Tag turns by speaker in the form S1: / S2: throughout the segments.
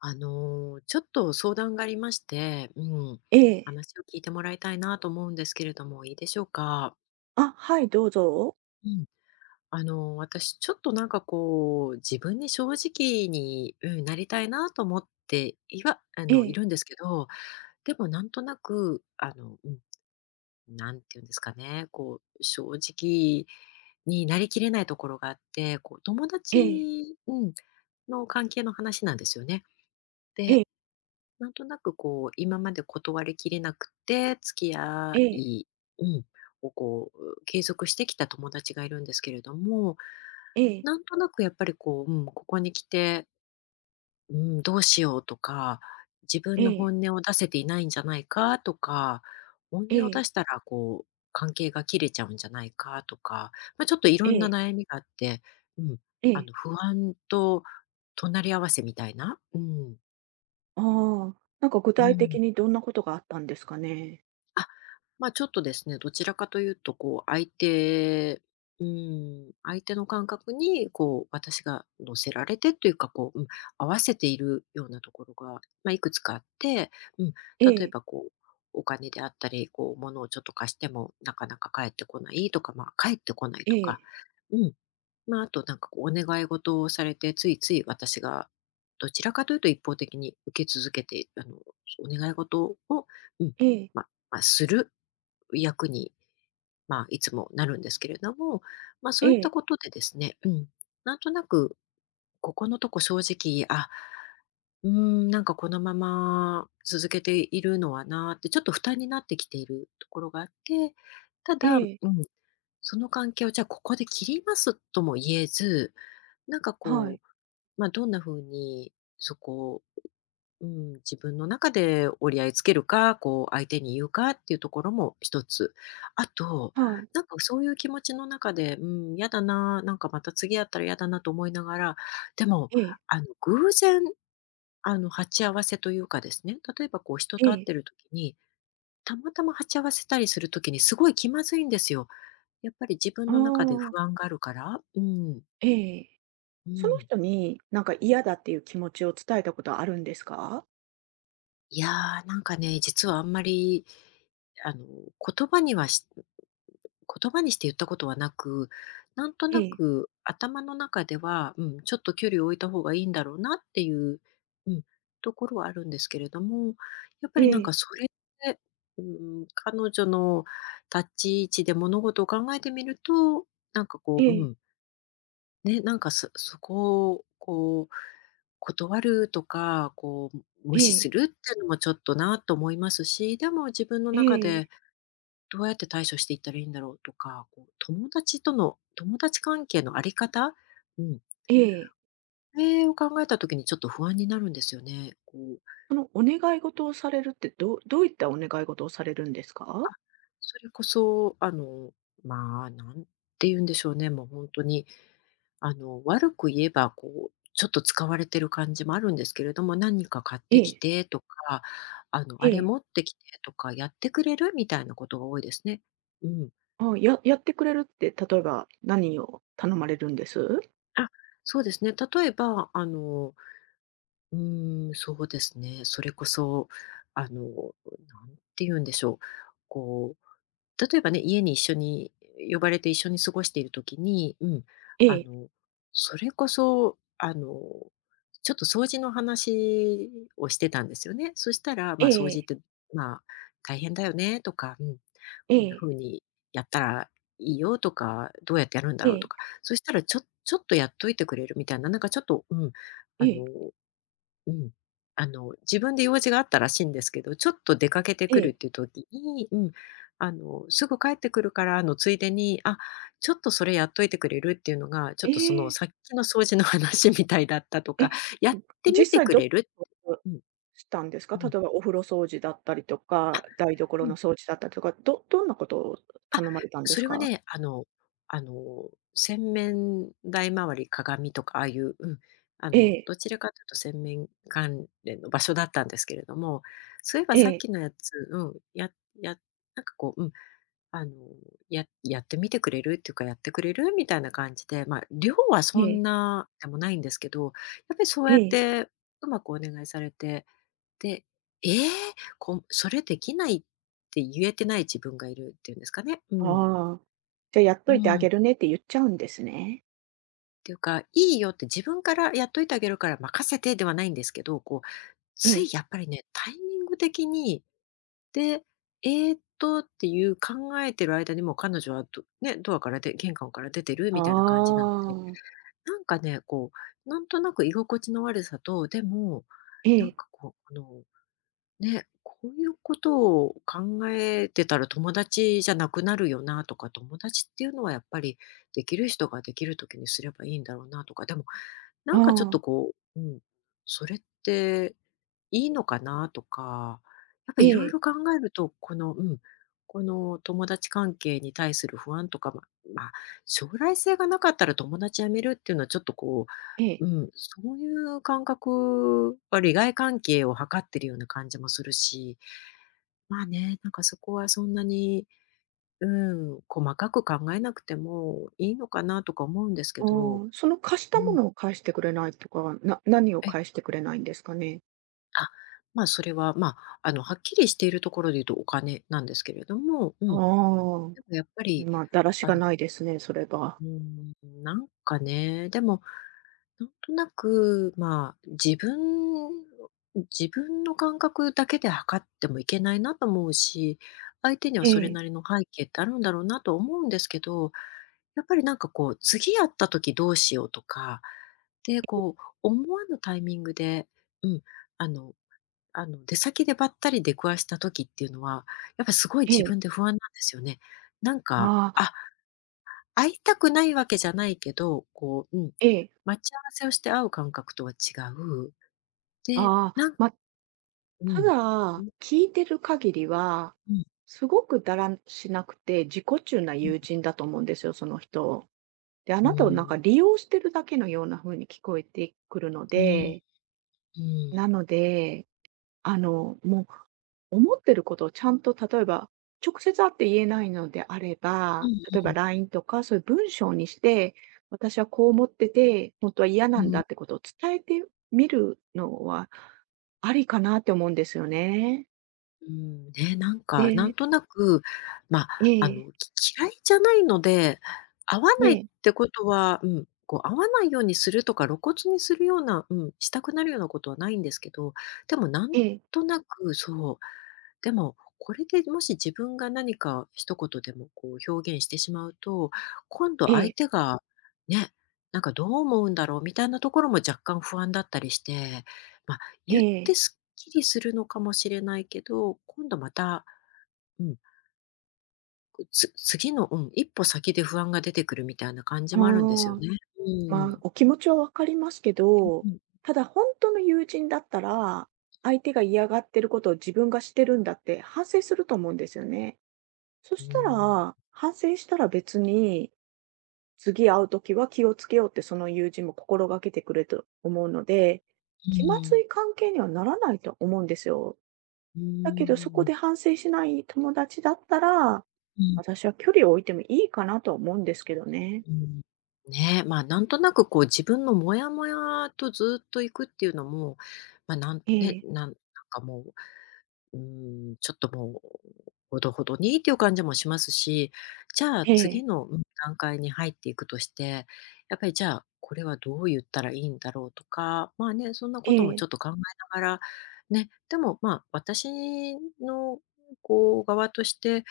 S1: ちょっと相談がありまして、うん、
S2: ええ。
S1: 話を聞いてもらいたいなと思うんですけれども、いいでしょうか？
S2: あ、はい、どうぞ。
S1: うん。私ちょっとこう、自分に正直に、うん、なりたいなと思って、いはあ
S2: え
S1: の、い
S2: え、
S1: るんですけど、でもなんとなく、なんていうんですかね、こう、正直になりきれないところがあって、こう友
S2: え
S1: 達、
S2: え、
S1: うん、の関係の話なんですよね。
S2: え
S1: で、
S2: え、
S1: なんとなくこう、今まで断りきれなくて、付き
S2: え
S1: 合
S2: え、
S1: い、うん、をこう、継続してきた友達がいるんですけれども、
S2: ええ、
S1: なんとなくやっぱりこう、うん、ここに来て、うん、どうしようとか、自分
S2: え
S1: の
S2: え、
S1: 本音を出せていないんじゃないかとか、本
S2: え
S1: 音を出
S2: え、
S1: したらこう、関係が切れちゃうんじゃないかとか、まあ、ちょっといろん
S2: え
S1: な
S2: え、
S1: 悩みがあって、うん、
S2: ええ。
S1: 不安と隣り合わせみたいな、うん、
S2: ああ、なんか具
S1: う
S2: 体
S1: ん。
S2: 的にどんなことがあったんですかね？
S1: あ、ま、ちょっとですね、どちらかというと、こう、う相手の感覚に、こう、私が乗せられてというか、こう、うん、合わせているようなところが、まあ、いくつかあって、うん、
S2: え
S1: 例え
S2: え、
S1: ば、こう、お金であったり、こう、物をちょっと貸しても、なかなか返ってこないとか、まあ、返ってこない
S2: え
S1: とか、
S2: え、
S1: うん。まあ、あと、なんか、こう、お願い事をされて、ついつい私がどちらかというと一方的に受け続けて、お願い事を、うん、
S2: ええ、
S1: まあ、まあ、する役に、まあ、いつもなるんですけれども、まあ、
S2: え
S1: そういった
S2: え、
S1: ことでですね、うん、なんとなく、ここのとこ正直、あ、うーん、なんかこのまま続けているのはなーって、ちょっと負担になってきているところがあって、た
S2: え
S1: だ、うん、
S2: え、
S1: その関係をじゃあここで切りますとも言えず、なんか
S2: は
S1: こ
S2: い、
S1: う、まあ、どんな風にそこを、うん、自分の中で折り合いつけるか、こう相手に言うかっていうところも一つ。あと、
S2: はい、
S1: なんかそういう気持ちの中で、うん、嫌だな、なんかまた次やったら嫌だなと思いながら、でも、
S2: ええ、
S1: あの、偶然、鉢合わせというかですね、例えばこう人
S2: え
S1: と会っ
S2: え、
S1: てる時に、たまたま鉢合わせたりする時にすごい気まずいんですよ。やっぱり自分
S2: あ
S1: の中で
S2: あ、
S1: 不安があるから、うん、
S2: ええ。
S1: う
S2: その
S1: ん。
S2: 人に、なんか嫌だっていう気持ちを伝えたことあるんですか？
S1: いやー、なんかね、実はあんまり、あの、言葉にはし言葉にして言ったことはなく、なんと
S2: え
S1: な
S2: え、
S1: く頭の中では、うん、ちょっと距離を置いた方がいいんだろうなっていう、うん、ところはあるんですけれども、やっぱり
S2: え
S1: なん
S2: え、
S1: かそれで、うん、彼女の立ち位置で物事を考えてみると、なんか
S2: え
S1: こう、う
S2: え、
S1: ん、ね、なんかそこをこう断るとか、こう
S2: え
S1: 無視す
S2: え、
S1: るっていうのもちょっとなと思いますし、でも自分の
S2: え
S1: 中で
S2: え、
S1: どうやって対処していったらいいんだろうとか、こう友達との友達関係のあり方、うん、
S2: ええ。
S1: それを考えた時にちょっと不安になるんですよね。こう、
S2: そのお願い事をされるって、どういったお願い事をされるんですか？
S1: それこそ、まあ、なんて言うんでしょうね、もう本当に、悪く言えば、こう、ちょっと使われてる感じもあるんですけれども、何か買っ
S2: え
S1: てき
S2: え、
S1: てとか、
S2: え
S1: あれ
S2: え。
S1: 持ってきてとか、やってくれるみたいなことが多いですね。うん。
S2: あ、やってくれるって、例えば何を頼まれるんです？
S1: あ、そうですね。例えば、うーん、そうですね。それこそ、なんて言うんでしょう。こう、例えばね、家に一緒に呼ばれて一緒に過ごしているときに、うん、
S2: え
S1: あ
S2: え、
S1: の、それこそ、ちょっと掃除の話をしてたんですよね。そしたら、ま
S2: え
S1: あ、掃除っ
S2: え、
S1: て、まあ、大変だよねとか、うん、
S2: え
S1: こんな
S2: え、
S1: 風にやったらいいよとか、どうやってやるんだ
S2: え
S1: ろうと
S2: え、
S1: か、そしたら、ちょっとやっといてくれるみたいな、なんかちょっと、うん、
S2: え
S1: あ
S2: え、
S1: のうん。あの、自分で用事があったらしいんですけど、ちょっと出かけて
S2: え
S1: くるっ
S2: え。
S1: ていう時に、うん、すぐ帰ってくるからのついでに、あ、ちょっとそれやっといてくれるっていうのが、ちょ
S2: え
S1: っとその
S2: え。
S1: さっきの掃除の話みたいだったと
S2: え、
S1: か、やって
S2: 実
S1: みて
S2: 際
S1: く
S2: どう
S1: れる、うん、
S2: したんですか？
S1: う
S2: 例
S1: ん。
S2: えばお風呂掃除だったりと
S1: あ、
S2: か、台所
S1: う
S2: の
S1: ん。
S2: 掃除だったりとか、どんなことを
S1: あ、
S2: 頼まれたんで
S1: そ
S2: す
S1: れは
S2: か？
S1: ね、あの、洗面台周り、鏡とかああいう、うん、
S2: ええ、
S1: どちらかというと洗面関連の場所だったんですけれども、そういえば
S2: え
S1: さっ
S2: え、
S1: きのやつ、うん、やなんかこう、うん、あの、ってみてくれるっていうか、やってくれるみたいな感じで、まあ、量は
S2: え
S1: そん
S2: え、
S1: なでもないんですけど、やっぱりそう
S2: え
S1: やっ
S2: え。
S1: てうまくお願いされて、で、ええ、それできないって言えてない自分がいるっていうんですかね。うん。
S2: ああ、じゃ、やっと
S1: う
S2: いてあ
S1: ん。
S2: げ
S1: っ
S2: るねって言っちゃうんですね。
S1: ていうか、いいよって自分からやっといてあげるから任せてではないんですけど、こう、
S2: え
S1: つい
S2: え。
S1: やっぱりね、タイミング的に、で、っていう考えてる間にもう彼女はドアからで玄関から出てる
S2: あ
S1: みたいな感じなので、
S2: あ、
S1: なんかね、こう、なんとなく居心地の悪さと、でも、
S2: え
S1: なん
S2: え、
S1: かこう、こういうことを考えてたら友達じゃなくなるよなとか、友達っていうのはやっぱりできる人ができる時にすればいいんだろうなとか、でもな
S2: あ
S1: んかちょっ
S2: あ、
S1: とこう、うん、それっていいのかなとか、やっぱ
S2: え
S1: いろい
S2: え、
S1: ろ考えると、この、うん、この友達関係に対する不安とか、ままあ、将来性がなかったら友達辞めるっていうのはちょっとこう、
S2: ええ、
S1: うん、そういう感覚は利害関係を図ってるような感じもするし、まあね、なんかそこはそんなに、うん、細かく考えなくてもいいのかなとか思うんですけど、
S2: うん、その貸し
S1: う
S2: たも
S1: ん、
S2: のを返してくれないとか、何を
S1: え、
S2: 返してくれないんですかね？
S1: あ、まあそれは、まあ、はっきりしているところで言うとお金なんですけれども、う
S2: ああ、
S1: ん、でもやっぱり、
S2: まあ、だらし
S1: あ
S2: が
S1: の、
S2: ないですね、それは。
S1: うん、なんかね、でもなんとなく、まあ、自分の感覚だけで測ってもいけないなと思うし、相手には
S2: え
S1: それ
S2: え、
S1: なりの背景ってあるんだろうなと思うんですけど、やっぱりなんかこう、次会った時どうしようとか、で、こう、思わぬタイミングで、うん、あの出先でばったり出くわした時っていうのは、やっぱりすごい
S2: え
S1: 自
S2: え、
S1: 分で不安なんですよね。なんか、
S2: ああ、
S1: あ、会いたくないわけじゃないけど、こう、うん、
S2: ええ、
S1: 待ち合わせをして会う感覚とは違う。で、
S2: ああ、
S1: なん、
S2: まあ、
S1: う
S2: た
S1: ん。う
S2: だ、
S1: ん、
S2: 聞いてる限りは、
S1: うん、
S2: すごくだらしなくて自己中な
S1: うん。
S2: 友人だと思うんですよ、その人。で、あ
S1: う
S2: なたをなん
S1: ー
S2: か
S1: ん、
S2: 利用してるだけのような風に聞こえてくるの
S1: うん、
S2: で、
S1: うん。
S2: なのであの、もう、思ってることをちゃんと例えば、直接会って言えないのであれ
S1: う
S2: ば、例
S1: ん
S2: えばラインとか、そういう文章にして、私はこう思ってて、本当は嫌
S1: う
S2: な
S1: ん、うん
S2: ん
S1: うんうん
S2: だ
S1: うん
S2: ってことを伝えてみるのは、ありかなって思うんですよね。
S1: うんね、なん
S2: で
S1: か、
S2: え
S1: なん
S2: え、
S1: となく、ま、
S2: え
S1: あ
S2: え、
S1: の、き嫌いじゃないので、会わ
S2: え
S1: ないっ
S2: え、
S1: てことは、会わないようにするとか、露骨にするような、したくなるようなことはないんですけど、でもなん
S2: ええ、
S1: となく、そう。でも、これでもし自分が何か一言でもこう表現してしまうと、今度
S2: え
S1: 相
S2: え、
S1: 手がね、なんかどう思うんだろうみたいなところも若干不安だったりして、まあ、
S2: え
S1: 言って
S2: え。
S1: すっきりするのかもしれないけど、今度また、うん、次の、一歩先で不安が出てくるみたいな感じ
S2: あ
S1: もあるんですよ
S2: あ。
S1: ね。う
S2: まあ、
S1: ん。
S2: お気持ちはわかりますけ
S1: う
S2: ど、
S1: ん。
S2: ただ本当の友人だったら、相手が嫌がってることを自分がしてるんだって反省すると思うんですよね。そ
S1: う
S2: した
S1: ん。
S2: ら、反省したら別に、次会うときは気をつけようってその友人も心がけてくれると思うので、
S1: う
S2: 気まず
S1: ん。
S2: い関係にはならないと思うんですよ。
S1: う
S2: だけどそこ
S1: ん。
S2: で反省しない友達だったら、
S1: うん。
S2: 私は距離を置いてもいいかなとは思うんですけどね。
S1: うん、ねえ、まあ、なんとなくこう自分のモヤモヤとずっと行くっていうのも、まあ、なん
S2: え
S1: ね、
S2: え、
S1: なんなんかもう、うん、ちょっともう、ほどほどにっていう感じもしますし、じゃあ
S2: え
S1: 次
S2: え、
S1: の、段階に入っていくとして、やっぱりじゃあ、これはどう言ったらいいんだろうとか、まあね、そんな
S2: え
S1: こともち
S2: え、
S1: ょっと考えながら、ね、でもまあ、私のこう側として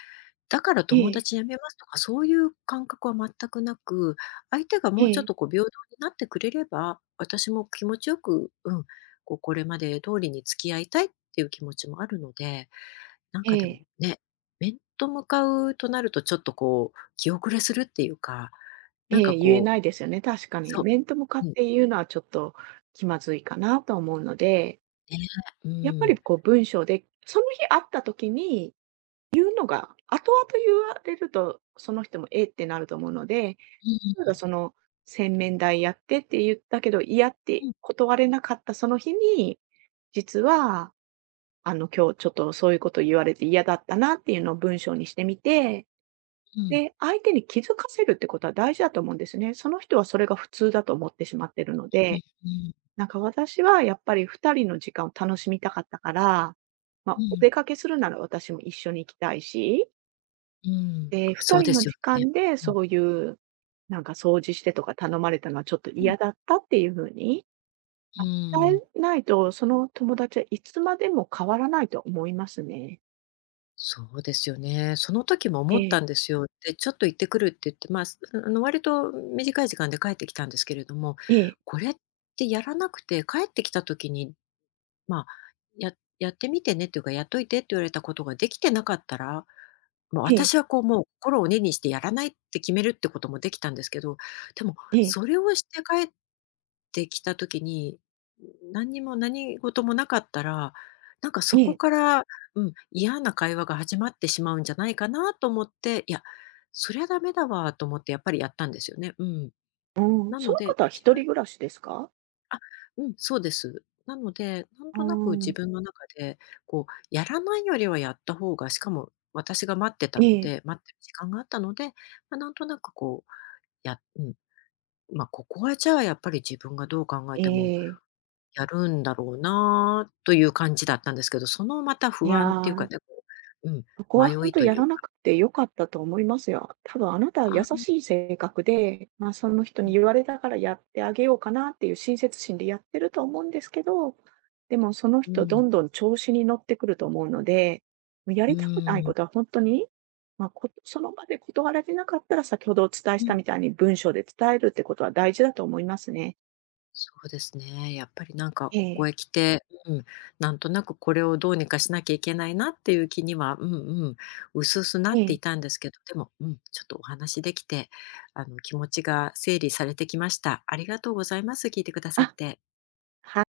S1: だから
S2: え
S1: 友
S2: え、
S1: 達辞めますとか、そういう感覚は全くなく、相手が
S2: え
S1: もうちょっ
S2: え。
S1: とこう平等になってくれれば、私も気持ちよく、こうこれまで通りに付き合いたいっていう気持ちもあるので、なん
S2: え
S1: かでも
S2: え、
S1: ね、面と向かうとなるとちょっとこう気後れするっていうか、なん
S2: え
S1: か
S2: え、言え
S1: こう
S2: ないですよね、確かに。
S1: そ
S2: 面と向か
S1: う、
S2: っ
S1: うん、
S2: て言うのはちょっと気まずいかなと思うので、
S1: ね、う
S2: やっぱり
S1: ん。
S2: こう文章で、その日会った時に、のが後々言われると、その人も「え？」ってなると思うので、
S1: う
S2: 例えばその「洗面台やって」って言ったけど、「嫌」っ
S1: んう
S2: て
S1: んうん。
S2: 断れなかったその日に、実は今日ちょっとそういうこと言われて嫌だったなっていうのを文章にしてみて
S1: うん
S2: で、相手に気づかせるってことは大事だと思うんですね。その人はそれが普通だと思ってしまってるので、
S1: うん
S2: なんか私はやっぱり2人の時間を楽しみたかったから、ま
S1: う
S2: あ、お出
S1: ん。
S2: かけするなら私も一緒に行きたいし、
S1: うん、
S2: で、2
S1: そう
S2: 人
S1: で
S2: の
S1: すよ
S2: 時
S1: ね。
S2: 間で
S1: うん、
S2: そういう、なんか掃除してとか頼まれたのはちょっと
S1: うん、
S2: 嫌だったっていう風に
S1: う
S2: 伝
S1: ん。
S2: えないと、その友達はいつまでも変わらないと思いますね。
S1: そうですよね。その時も
S2: え
S1: 思っ
S2: え、
S1: たんですよ。で、ちょっと行ってくるって言って、まあ、割と短い時間で帰ってきたんですけれども、
S2: ええ、
S1: これってやらなくて、帰ってきた時に、まあ、ややってみてねっていうか、やっといてって言われたことができてなかったら、もう
S2: ええ、
S1: 私はこう、もう心を鬼にしてやらないって決めるってこともできたんですけど、でも
S2: ええ、
S1: それをして帰ってきた時に、何にも何事もなかったら、なんか
S2: え
S1: そこ
S2: え。
S1: から、うん、嫌な会話が始まってしまうんじゃないかなと思って、いや、そりゃダメだわと思ってやっぱりやったんですよね。うん。
S2: うん、
S1: な
S2: そ
S1: の
S2: の
S1: で、
S2: 方は
S1: 自
S2: 一
S1: 分
S2: 人暮らしですか？
S1: あ、うん、そうです。なので、なん
S2: うー
S1: となく自
S2: ん、
S1: 分の中で、こう、やらないよりはやった方が、しかも私が待ってた
S2: え
S1: の
S2: え、
S1: で、待ってる時間があったので、まあ、なんとなくこう、やうん、まあ、ここはじゃあやっぱり自分がどう考え
S2: え
S1: ても
S2: え。
S1: やるんだろうなという感じだったんですけど、そのまた
S2: い
S1: 不安っていうか
S2: や、
S1: ね、う、うん、
S2: そこはほ
S1: 迷
S2: ん
S1: い
S2: と
S1: とい
S2: や
S1: う
S2: ら
S1: か、
S2: なくて良かったと思いますよ。多分あなたは優しい性格で、ま、その人
S1: う
S2: に
S1: ん、
S2: 言われたからやってあげようかなっていう親切心でやってると思うんですけど、でもその
S1: う
S2: 人ど
S1: ん、
S2: んどん調子に乗ってくると思うので、もうや
S1: う
S2: りたくない
S1: ん、
S2: ことはほんとに、ま、その場で断られなかったら、先ほどお伝えし
S1: う
S2: た
S1: ん、
S2: みたいに文章で伝えるってことは大事だと思いますね。
S1: そうですね。やっぱりなんか
S2: え
S1: ここ
S2: え、
S1: へ来て、なんとなくこれをどうにかしなきゃいけないなっていう気には、うんうん、薄々な
S2: え
S1: って
S2: え。
S1: いたんですけど、でも、ちょっとお話できて、あの気持ちが整理されてきました。ありがとうございます。聞いてくださっ
S2: あ、
S1: て。
S2: はい。